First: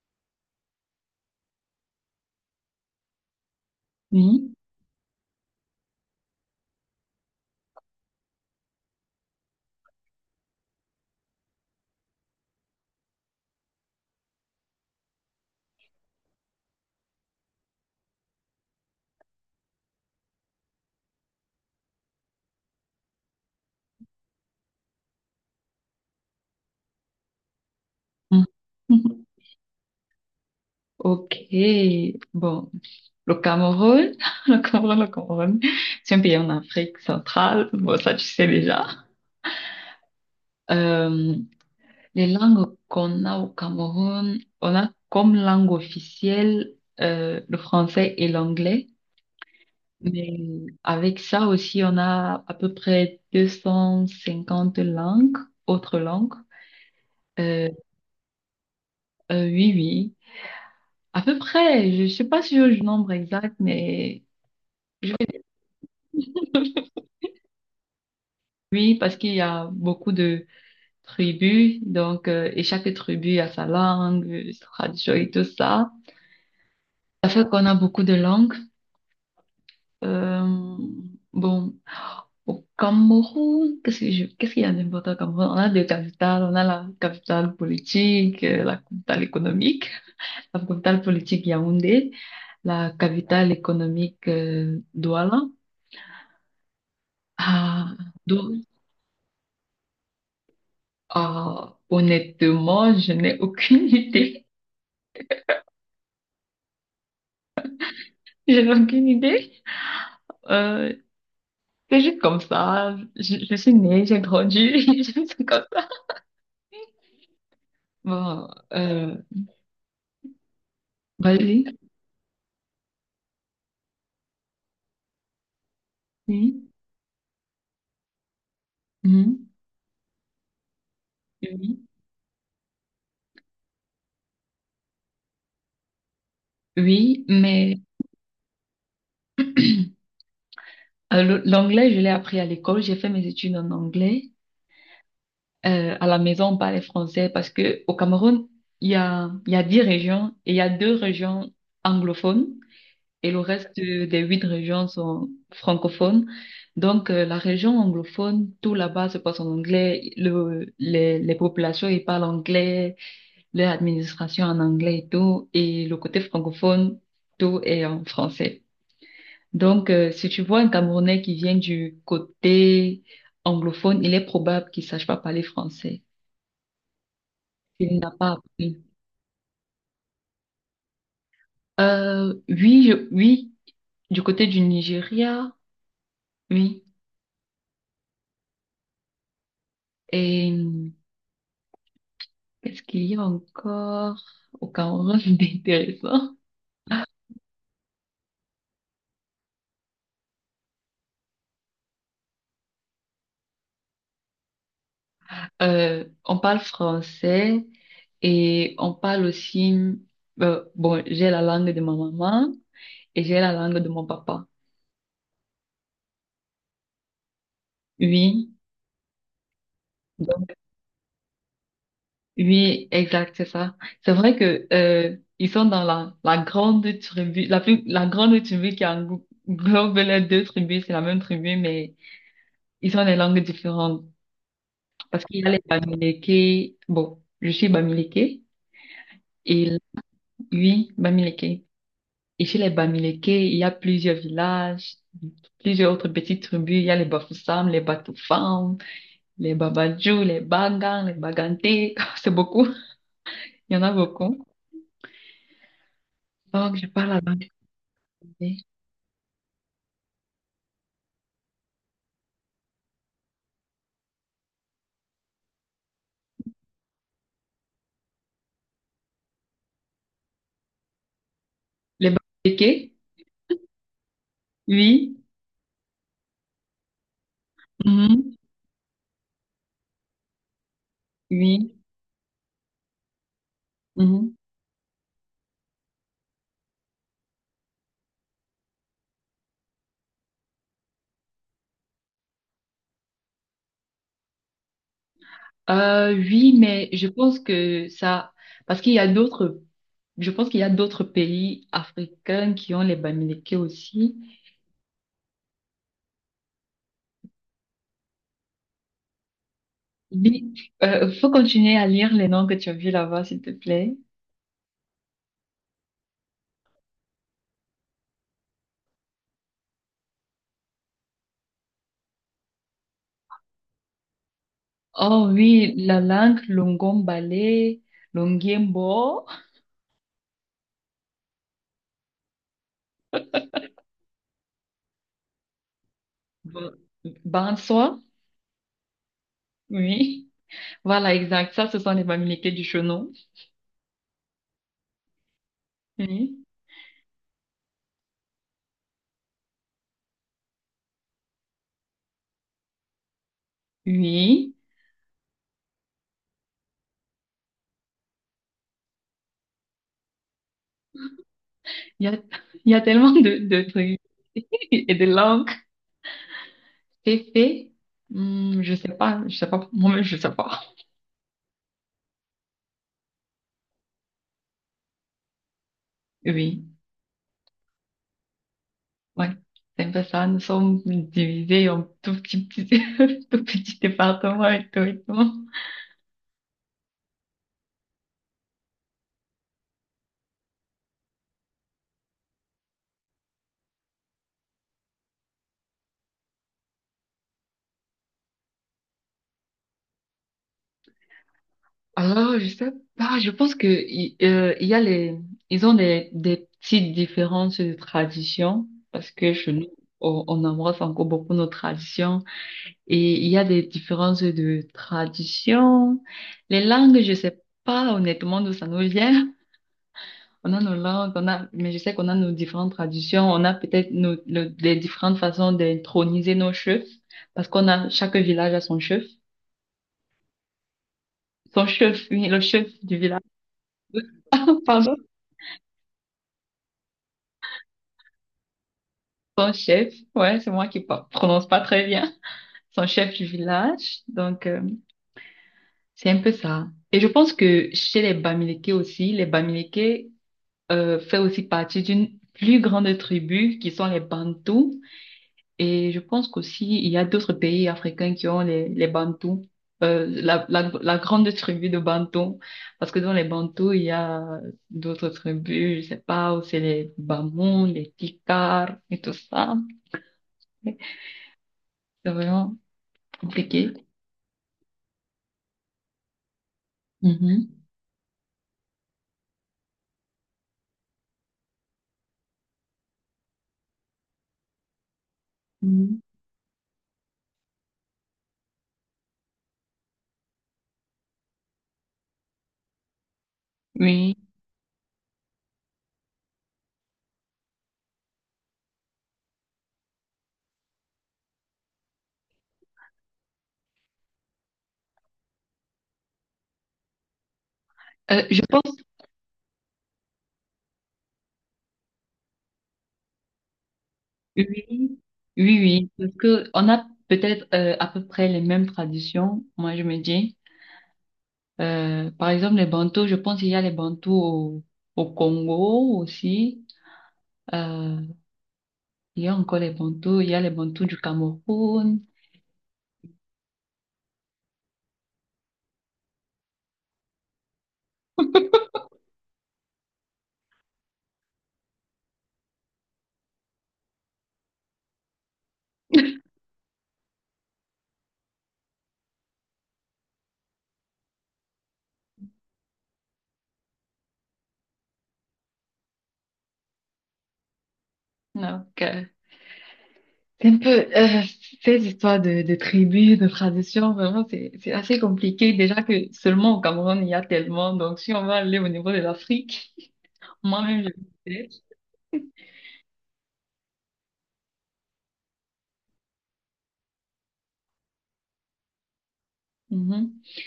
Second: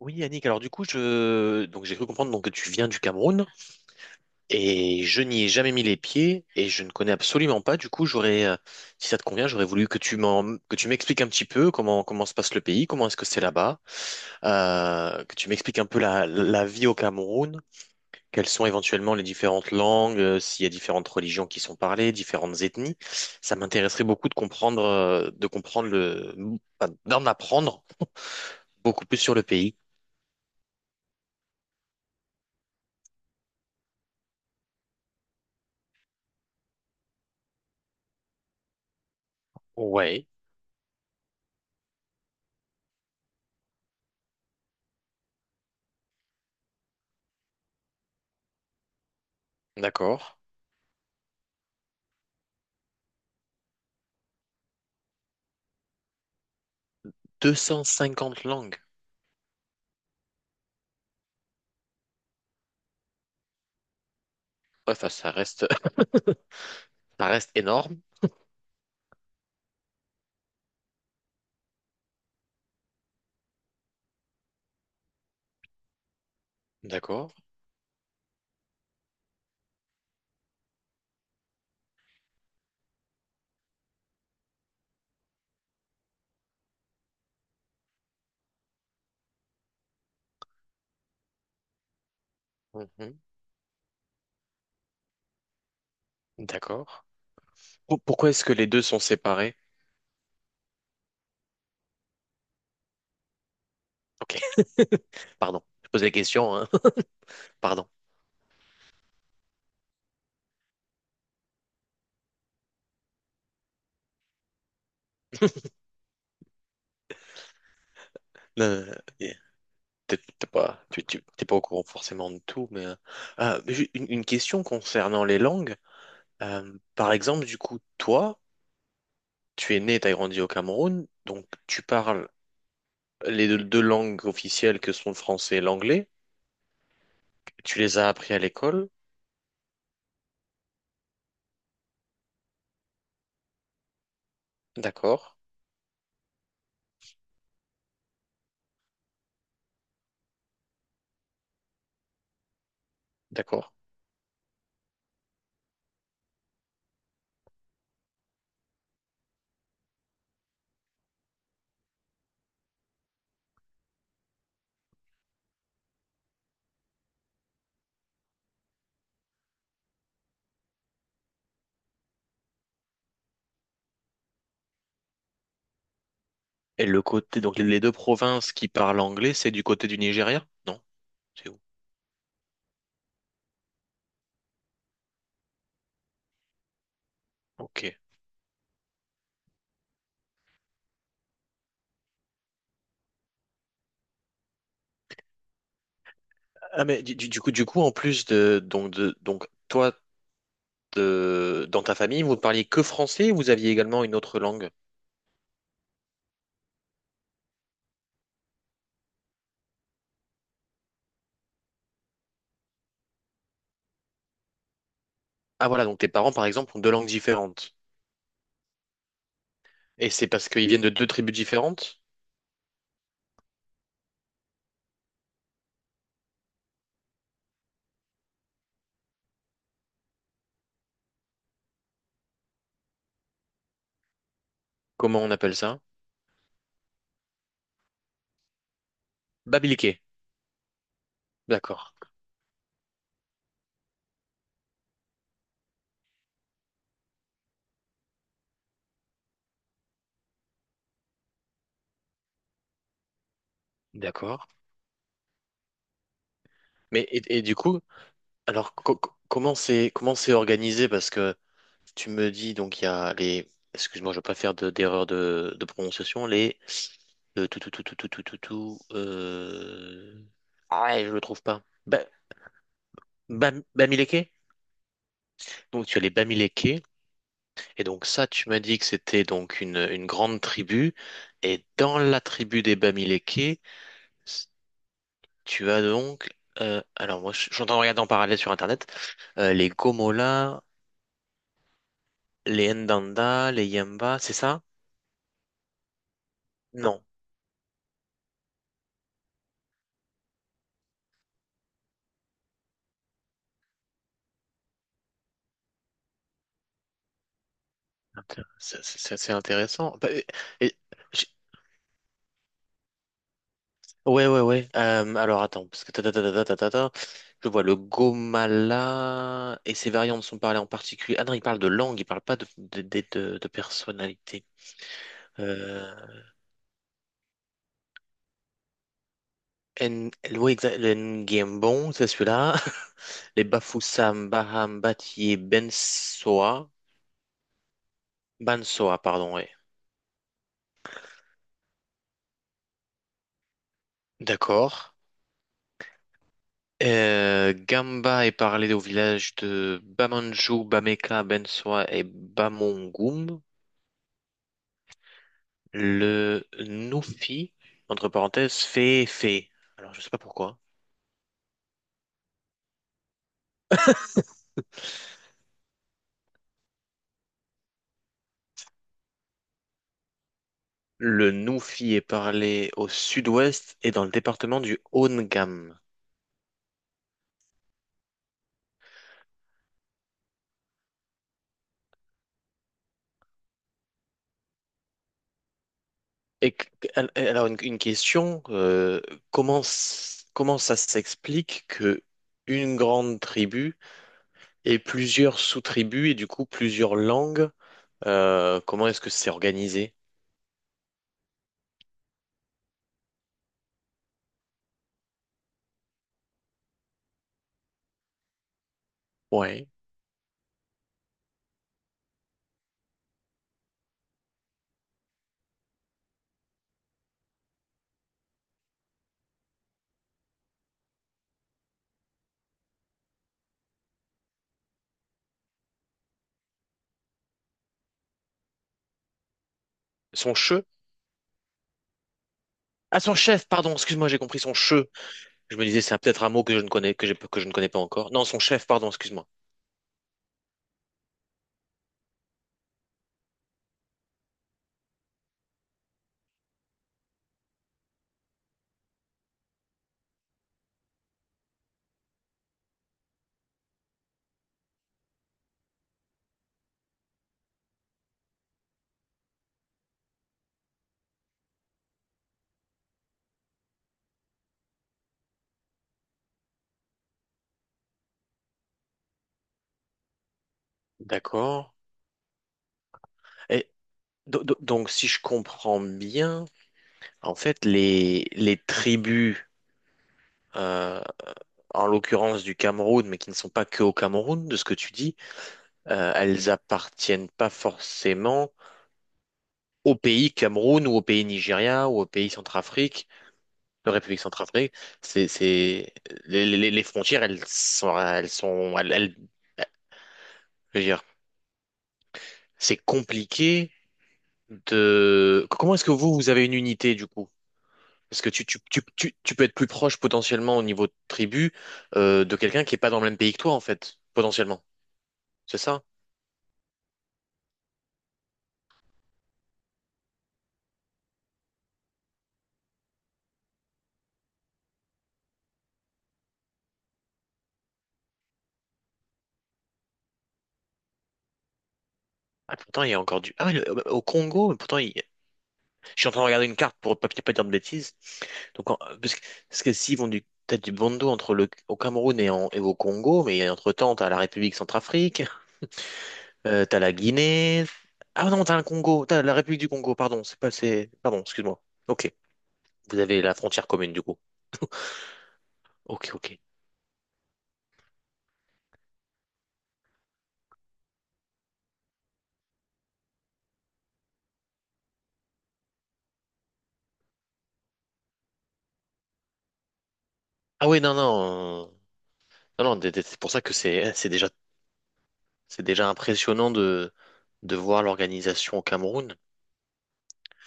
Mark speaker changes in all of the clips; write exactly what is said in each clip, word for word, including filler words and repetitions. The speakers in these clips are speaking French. Speaker 1: Oui, Yannick, alors du coup, je... donc, j'ai cru comprendre donc, que tu viens du Cameroun
Speaker 2: Oui.
Speaker 1: et je n'y ai jamais mis les pieds et je ne connais absolument pas. Du coup, j'aurais, euh, si ça te convient, j'aurais voulu que tu m'en... que tu m'expliques un petit peu comment, comment se passe le pays, comment est-ce que c'est là-bas, euh, que tu m'expliques un peu la, la vie au Cameroun, quelles sont éventuellement les différentes langues, euh, s'il y a différentes religions qui sont parlées, différentes ethnies. Ça m'intéresserait beaucoup de comprendre, euh, de comprendre le... enfin, d'en apprendre
Speaker 2: Mhm.
Speaker 1: beaucoup plus
Speaker 2: Mhm.
Speaker 1: sur le pays.
Speaker 2: Ok. Bon, le Cameroun, le Cameroun, le Cameroun, c'est un pays en Afrique centrale. Bon, ça, tu sais déjà.
Speaker 1: Ouais,
Speaker 2: Euh, les langues qu'on a au Cameroun, on a comme langue officielle euh, le français et l'anglais.
Speaker 1: d'accord.
Speaker 2: Mais avec ça aussi, on a à peu près deux cent cinquante langues, autres langues. Euh,
Speaker 1: deux cent cinquante langues.
Speaker 2: euh, oui, oui. À peu près, je sais pas si j'ai le nombre exact, mais
Speaker 1: Ouais, Enfin, ça reste, ça reste énorme.
Speaker 2: oui, parce qu'il y a beaucoup de tribus, donc euh, et chaque tribu a sa langue, euh, sa tradition et tout ça. Ça
Speaker 1: D'accord.
Speaker 2: fait qu'on a beaucoup de langues. Euh, bon, au Cameroun, qu'est-ce que je- qu'est-ce qu'il y a d'important au Cameroun? On a deux capitales, on a la capitale politique, euh, la capitale économique. La capitale politique, Yaoundé. La
Speaker 1: Mhm.
Speaker 2: capitale économique, euh, Douala.
Speaker 1: D'accord.
Speaker 2: Ah,
Speaker 1: Pour- Pourquoi est-ce que
Speaker 2: Dou-
Speaker 1: les deux sont séparés?
Speaker 2: ah, honnêtement, je n'ai aucune
Speaker 1: Ok,
Speaker 2: idée.
Speaker 1: pardon. Je pose la question, hein. Pardon.
Speaker 2: Je n'ai aucune idée. Euh, c'est juste comme ça. Je, je suis née, j'ai grandi, c'est comme ça. Bon,
Speaker 1: Euh,
Speaker 2: euh,
Speaker 1: t'es t'es pas, tu, tu- t'es pas au
Speaker 2: vas-y.
Speaker 1: courant forcément de tout, mais, euh, ah, mais j'ai une, une question concernant les langues.
Speaker 2: Oui,
Speaker 1: Euh, par exemple, du coup, toi,
Speaker 2: oui, mhm,
Speaker 1: tu es né, tu as grandi au Cameroun, donc
Speaker 2: oui,
Speaker 1: tu parles les deux, deux langues officielles que sont le français et l'anglais.
Speaker 2: oui, mais
Speaker 1: Tu les as appris à l'école.
Speaker 2: euh, le- l'anglais, je l'ai appris à l'école. J'ai fait mes études en anglais.
Speaker 1: D'accord.
Speaker 2: Euh, à la maison, on parlait français parce que au Cameroun, il y a, il y a dix régions et il y a deux régions anglophones. Et le
Speaker 1: D'accord.
Speaker 2: reste euh, des huit régions sont francophones. Donc, euh, la région anglophone, tout là-bas se passe en anglais. Le, les, les populations, ils parlent anglais, leur administration en anglais et tout. Et le côté francophone, tout est en français. Donc, euh, si tu vois un Camerounais qui vient du côté anglophone, il est probable qu'il sache pas parler français.
Speaker 1: Et le côté, donc les deux
Speaker 2: Il n'a pas
Speaker 1: provinces qui
Speaker 2: appris.
Speaker 1: parlent anglais, c'est du côté du Nigeria? Non, c'est où?
Speaker 2: Euh, oui, je- oui, du côté du Nigeria, oui.
Speaker 1: Ok.
Speaker 2: Et qu'est-ce qu'il y a encore au Cameroun d'intéressant?
Speaker 1: Ah mais du, du- du coup, du coup, en plus de donc de donc toi de- dans ta famille, vous ne parliez que français ou vous aviez également une autre langue?
Speaker 2: Euh, on parle français et on parle aussi, euh, bon, j'ai la langue de ma maman et j'ai la langue de mon papa.
Speaker 1: Ah voilà, donc tes parents par exemple ont deux langues différentes.
Speaker 2: Oui,
Speaker 1: Et c'est
Speaker 2: donc,
Speaker 1: parce qu'ils viennent de deux tribus différentes?
Speaker 2: oui, exact, c'est ça. C'est vrai que, euh, ils sont dans la, la grande tribu, la plus, la grande tribu qui englo- englobe les deux tribus, c'est la même tribu, mais ils ont des langues différentes.
Speaker 1: Comment
Speaker 2: Parce
Speaker 1: on
Speaker 2: qu'il y a
Speaker 1: appelle
Speaker 2: les
Speaker 1: ça?
Speaker 2: Bamileke, bon, je suis Bamileke et
Speaker 1: Babiliqué.
Speaker 2: oui, Bamileke.
Speaker 1: D'accord.
Speaker 2: Et chez les Bamileke, il y a plusieurs villages, plusieurs autres petites tribus. Il y a les Bafoussam, les Batoufam, les Babadjou, les Bagan, les Baganté. C'est beaucoup. Il y en a
Speaker 1: D'accord.
Speaker 2: beaucoup. Donc, je
Speaker 1: Mais
Speaker 2: parle la
Speaker 1: et, et
Speaker 2: langue.
Speaker 1: du coup,
Speaker 2: Bamileke.
Speaker 1: Alors, co- co- comment c'est comment c'est organisé? Parce que tu me dis, donc, il y a les... Excuse-moi, je ne veux pas faire de, d'erreur de, de prononciation. Les... Le tout, tout, tout, tout, tout, tout, tout, tout, euh... Ah, ouais, je le trouve pas. Ba-
Speaker 2: Les Bamileke?
Speaker 1: Bam- Bamileke?
Speaker 2: Oui.
Speaker 1: Donc, tu as les Bamileke. Et donc, ça,
Speaker 2: Mhm.
Speaker 1: tu m'as dit que c'était donc une, une grande tribu. Et
Speaker 2: Oui.
Speaker 1: dans la tribu des Bamileke,
Speaker 2: Mhm.
Speaker 1: s- tu as donc... euh, alors, moi, je je suis en train de regarder en parallèle sur Internet. euh, les Gomola, les Ndanda, les Yamba, c'est ça?
Speaker 2: Euh, oui, mais
Speaker 1: Non,
Speaker 2: je pense que ça, parce qu'il y a d'autres, je pense qu'il y a d'autres pays africains qui ont les Bamileke aussi.
Speaker 1: Inté- c'est c'est- c'est intéressant. Bah, et-
Speaker 2: Oui,
Speaker 1: et-
Speaker 2: euh,
Speaker 1: j-
Speaker 2: faut continuer à lire les noms que tu as vus là-bas, s'il te plaît.
Speaker 1: ouais, ouais, ouais. Euh, alors attends, parce que ta, ta, ta, ta, ta, ta, ta, ta, je vois le Gomala et ses variantes sont parlées en particulier. Ah non, il parle de langue, il parle pas de, de, de, de- de personnalité.
Speaker 2: Oh oui,
Speaker 1: Euh,
Speaker 2: la langue Longombale, Longiembo,
Speaker 1: en, oui, exa- le Ngembon, c'est celui-là. Les Bafoussam, Baham, Batié, Bensoa.
Speaker 2: Ba- Banswa,
Speaker 1: Bansoa, pardon, ouais.
Speaker 2: oui. Voilà, exact. Ça, ce sont les familiers du chenon.
Speaker 1: D'accord.
Speaker 2: Oui,
Speaker 1: Euh, Gamba est parlé au village de Bamanjou, Bameka, Bensoa et Bamongum.
Speaker 2: oui.
Speaker 1: Le Nufi, entre parenthèses, fait fait. Alors, je sais pas pourquoi.
Speaker 2: Il y a, il y a tellement de, de trucs et de langues. Féfé, hmm, je sais pas, je sais pas, moi-même, je sais pas.
Speaker 1: Le Nufi est parlé au sud-ouest et dans le département du haut de.
Speaker 2: Oui. Ouais, c'est un peu ça. Nous sommes divisés en tout petit, petit, tout petit département et tout et tout.
Speaker 1: Et que- al- alors, une, une question, euh, comment, s- comment ça s'explique que une grande tribu ait plusieurs sous-tribus et du coup plusieurs langues, euh, comment est-ce que c'est organisé?
Speaker 2: Alors, je sais pas, je pense que il euh, il y a les, ils ont des, des petites différences de tradition parce que chez nous,
Speaker 1: Ouais.
Speaker 2: on, on embrasse encore beaucoup nos traditions et il y a des différences de tradition. Les langues, je sais pas honnêtement d'où ça nous vient. On a nos langues, on a, mais je sais qu'on a nos différentes traditions, on a peut-être nos, le- les différentes façons d'introniser nos chefs, parce qu'on a, chaque village a son chef,
Speaker 1: Son che?
Speaker 2: son chef, oui, le chef du
Speaker 1: Ah, son
Speaker 2: village.
Speaker 1: chef, pardon, excuse-moi, j'ai compris
Speaker 2: Ah,
Speaker 1: son che.
Speaker 2: pardon,
Speaker 1: Je me disais, c'est peut-être un mot que je ne connais, que j'ai- que je ne connais pas encore. Non, son chef, pardon, excuse-moi.
Speaker 2: son chef, ouais, c'est moi qui pa- prononce pas très bien, son chef du village, donc euh, c'est un peu ça. Et je pense que chez les Bamileke aussi, les Bamileke euh, fait aussi partie d'une plus grande tribu qui sont les Bantous. Et je pense qu'aussi, il y a d'autres pays africains qui ont les, les Bantous, euh, la, la, la grande tribu de Bantous. Parce que dans les Bantous, il y a d'autres tribus, je sais pas, où c'est les Bamouns, les Tikars et tout ça.
Speaker 1: D'accord.
Speaker 2: C'est vraiment
Speaker 1: Et
Speaker 2: compliqué.
Speaker 1: do- do- donc, si je comprends bien, en
Speaker 2: Mhm.
Speaker 1: fait, les, les, tribus, euh, en l'occurrence du Cameroun, mais qui ne sont pas que au Cameroun, de ce que tu dis,
Speaker 2: Mhm.
Speaker 1: euh, elles appartiennent pas forcément au pays Cameroun ou au pays Nigeria ou au pays Centrafrique. La
Speaker 2: Oui.
Speaker 1: République centrafricaine, c'est, c'est, les, les- les frontières, elles sont, elles sont, elles, elles- je veux dire, c'est compliqué de, comment est-ce que vous, vous avez une unité, du coup? Parce
Speaker 2: Euh,
Speaker 1: que
Speaker 2: je
Speaker 1: tu, tu,
Speaker 2: pense,
Speaker 1: tu, tu, tu peux être plus proche, potentiellement, au niveau de tribu, euh, de quelqu'un qui est pas dans le même pays que toi, en fait, potentiellement.
Speaker 2: oui,
Speaker 1: C'est
Speaker 2: oui,
Speaker 1: ça?
Speaker 2: oui. Parce que on a peut-être euh, à peu près les mêmes traditions, moi je me dis. Euh, par exemple, les bantous, je pense qu'il y a les bantous au, au Congo aussi. Euh, il y a encore les bantous, il y a les bantous du Cameroun.
Speaker 1: Ah, pourtant, il y a encore du, ah, ouais, le- au Congo, pourtant, il- Je suis en train de regarder une carte pour pas pas dire de bêtises. Donc, en- parce que, parce que s'ils vont du, t'as du bondo entre le, au Cameroun et, en- et au Congo, mais entre-temps, t'as la République centrafrique, euh, t'as la Guinée. Ah non, t'as le Congo, t'as la République du Congo, pardon, c'est pas, c'est, pardon, excuse-moi. Ok, vous avez la frontière commune du coup. Ok, ok.
Speaker 2: Donc, euh, c'est un peu euh, ces histoires de, de tribus, de traditions, vraiment, c'est, c'est assez compliqué. Déjà que seulement au Cameroun, il y a tellement. Donc, si on va aller au niveau de l'Afrique,
Speaker 1: Ah oui,
Speaker 2: moi-même,
Speaker 1: non, non, euh, non, non, d- d- c'est pour ça que c'est, c'est déjà, c'est déjà impressionnant de, de, voir l'organisation au Cameroun.
Speaker 2: je vais.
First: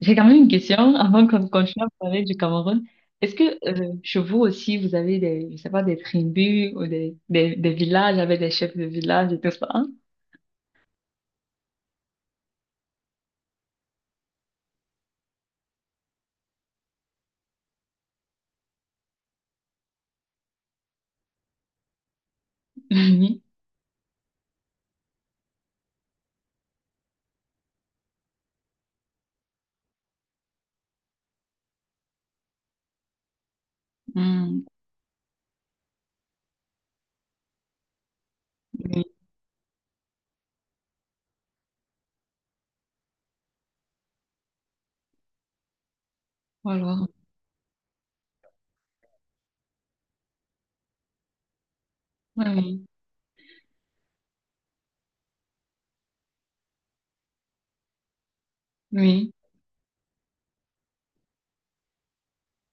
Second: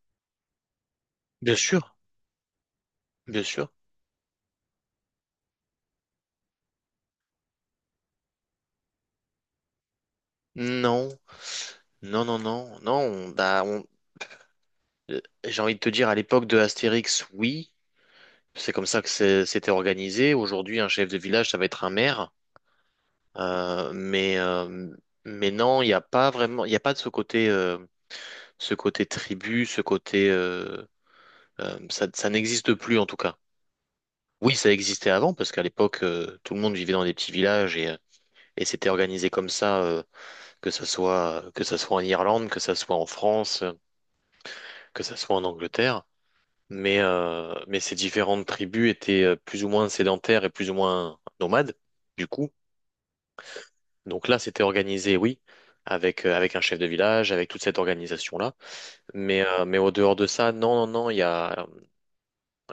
Speaker 2: J'ai quand même une question avant qu'on
Speaker 1: Bien
Speaker 2: continue à
Speaker 1: sûr,
Speaker 2: parler du Cameroun. Est-ce
Speaker 1: bien
Speaker 2: que
Speaker 1: sûr.
Speaker 2: euh, chez vous aussi, vous avez des, je sais pas, des tribus ou des, des, des villages avec des chefs de village et tout ça? Hein?
Speaker 1: Non. Non, non, non, non, on, bah, on- euh, j'ai envie de te dire, à l'époque de Astérix, oui, c'est comme ça que c'est- c'était organisé. Aujourd'hui, un chef de village, ça va être un maire.
Speaker 2: Oui.
Speaker 1: Euh, mais, euh, mais non, il n'y a pas vraiment, il n'y a pas de ce côté, euh, ce côté tribu, ce côté, euh, euh, ça, ça n'existe plus en tout cas. Oui,
Speaker 2: Mm.
Speaker 1: ça existait avant parce qu'à l'époque, euh, tout le monde vivait dans des petits villages et, euh, et c'était
Speaker 2: Oui.
Speaker 1: organisé comme ça, euh, que ça soit, que ça soit en Irlande, que ça soit en France, euh, que ça soit en Angleterre. Mais,
Speaker 2: Alors,
Speaker 1: euh, mais ces différentes tribus étaient euh, plus ou moins sédentaires et plus ou moins nomades, du coup.
Speaker 2: oui.
Speaker 1: Donc là, c'était organisé, oui, avec, euh, avec un chef de village, avec toute cette organisation-là.
Speaker 2: Oui.
Speaker 1: Mais, euh, mais au dehors de ça, non, non, non, il y a,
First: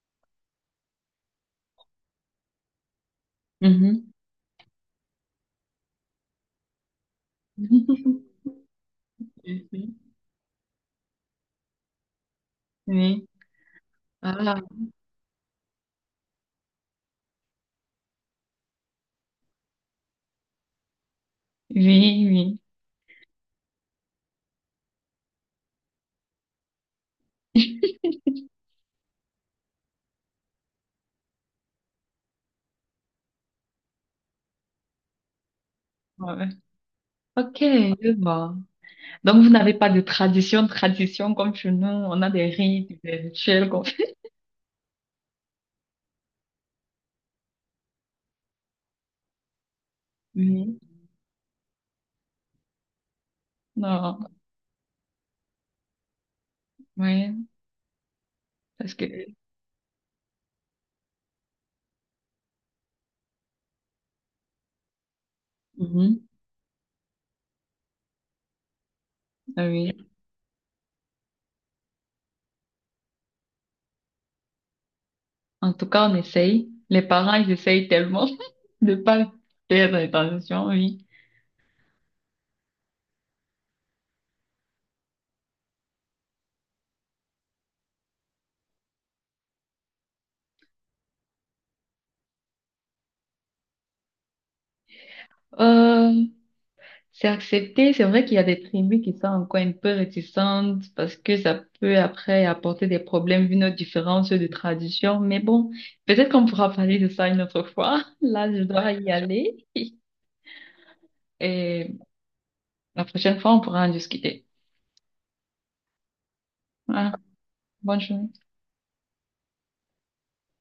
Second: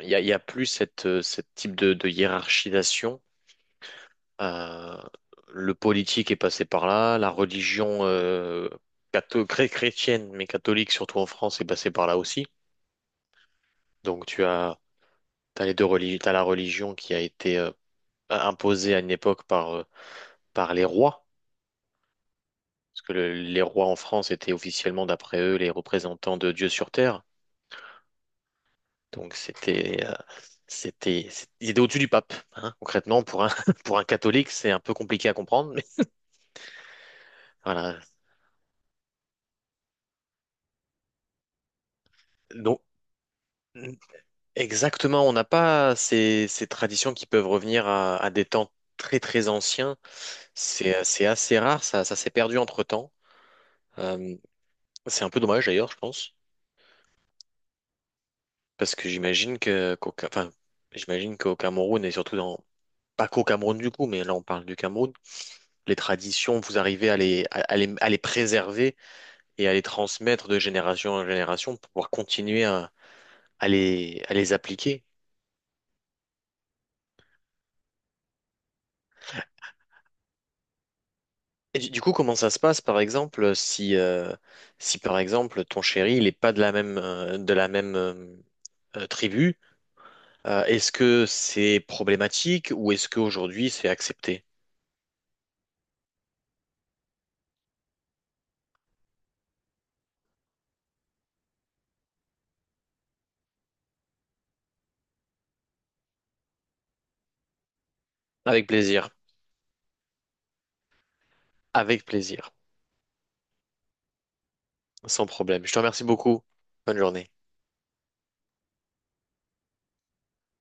Speaker 1: il y a, il y a plus cette, euh, cette type de, de hiérarchisation.
Speaker 2: Mhm.
Speaker 1: Euh, le politique est passé par là, la religion euh, catho- chré-
Speaker 2: Oui.
Speaker 1: chrétienne, mais catholique, surtout en France, est passée par là aussi.
Speaker 2: Oui.
Speaker 1: Donc
Speaker 2: Ah.
Speaker 1: tu as, t'as les deux religions, t'as la religion qui a été euh, imposé à une époque par, euh, par les rois,
Speaker 2: Oui, oui.
Speaker 1: parce que le- les rois en France étaient officiellement, d'après eux, les représentants de Dieu sur terre. Donc c'était, euh, c'était, c'est- ils étaient au-dessus du pape, hein. Concrètement, pour un, pour un catholique, c'est un peu compliqué à comprendre, mais
Speaker 2: Ouais. Ok,
Speaker 1: voilà.
Speaker 2: je vois. Donc, vous n'avez pas de tradition, tradition comme chez nous. On a des
Speaker 1: Donc
Speaker 2: rites, des rituels qu'on fait.
Speaker 1: exactement, on n'a pas ces, ces, traditions qui peuvent revenir à, à des temps très très anciens.
Speaker 2: Oui.
Speaker 1: C'est, c'est assez rare, ça, ça s'est perdu entre-temps.
Speaker 2: Non,
Speaker 1: Euh, c'est un peu dommage d'ailleurs, je pense.
Speaker 2: oui, parce
Speaker 1: Parce que
Speaker 2: que...
Speaker 1: j'imagine que, qu'au, Ca- enfin, j'imagine qu'au Cameroun, et surtout dans, pas qu'au Cameroun du coup, mais là on parle du Cameroun, les
Speaker 2: Mhm.
Speaker 1: traditions, vous arrivez à les, à, à les, à les préserver
Speaker 2: Ah
Speaker 1: et à les
Speaker 2: oui.
Speaker 1: transmettre de génération en génération pour pouvoir continuer à, à les, à les appliquer.
Speaker 2: En tout cas, on essaye. Les parents, ils essayent tellement de pas perdre l'attention, oui.
Speaker 1: Et du, du coup, comment ça se passe, par exemple, si, euh, si par exemple ton chéri, il n'est pas de la même, euh, de la même euh, euh, tribu. Euh, est-ce que c'est problématique ou est-ce qu'aujourd'hui c'est accepté?
Speaker 2: Euh, c'est accepté. C'est vrai qu'il y a des tribus qui sont encore un peu réticentes parce que ça peut après apporter des problèmes vu nos différences de tradition. Mais bon, peut-être qu'on pourra parler de ça une autre fois. Là, je
Speaker 1: Avec
Speaker 2: dois
Speaker 1: plaisir,
Speaker 2: y aller. Et
Speaker 1: avec plaisir,
Speaker 2: la prochaine fois, on pourra en discuter.
Speaker 1: sans problème. Je te remercie beaucoup. Bonne
Speaker 2: Voilà.
Speaker 1: journée.
Speaker 2: Bonne journée.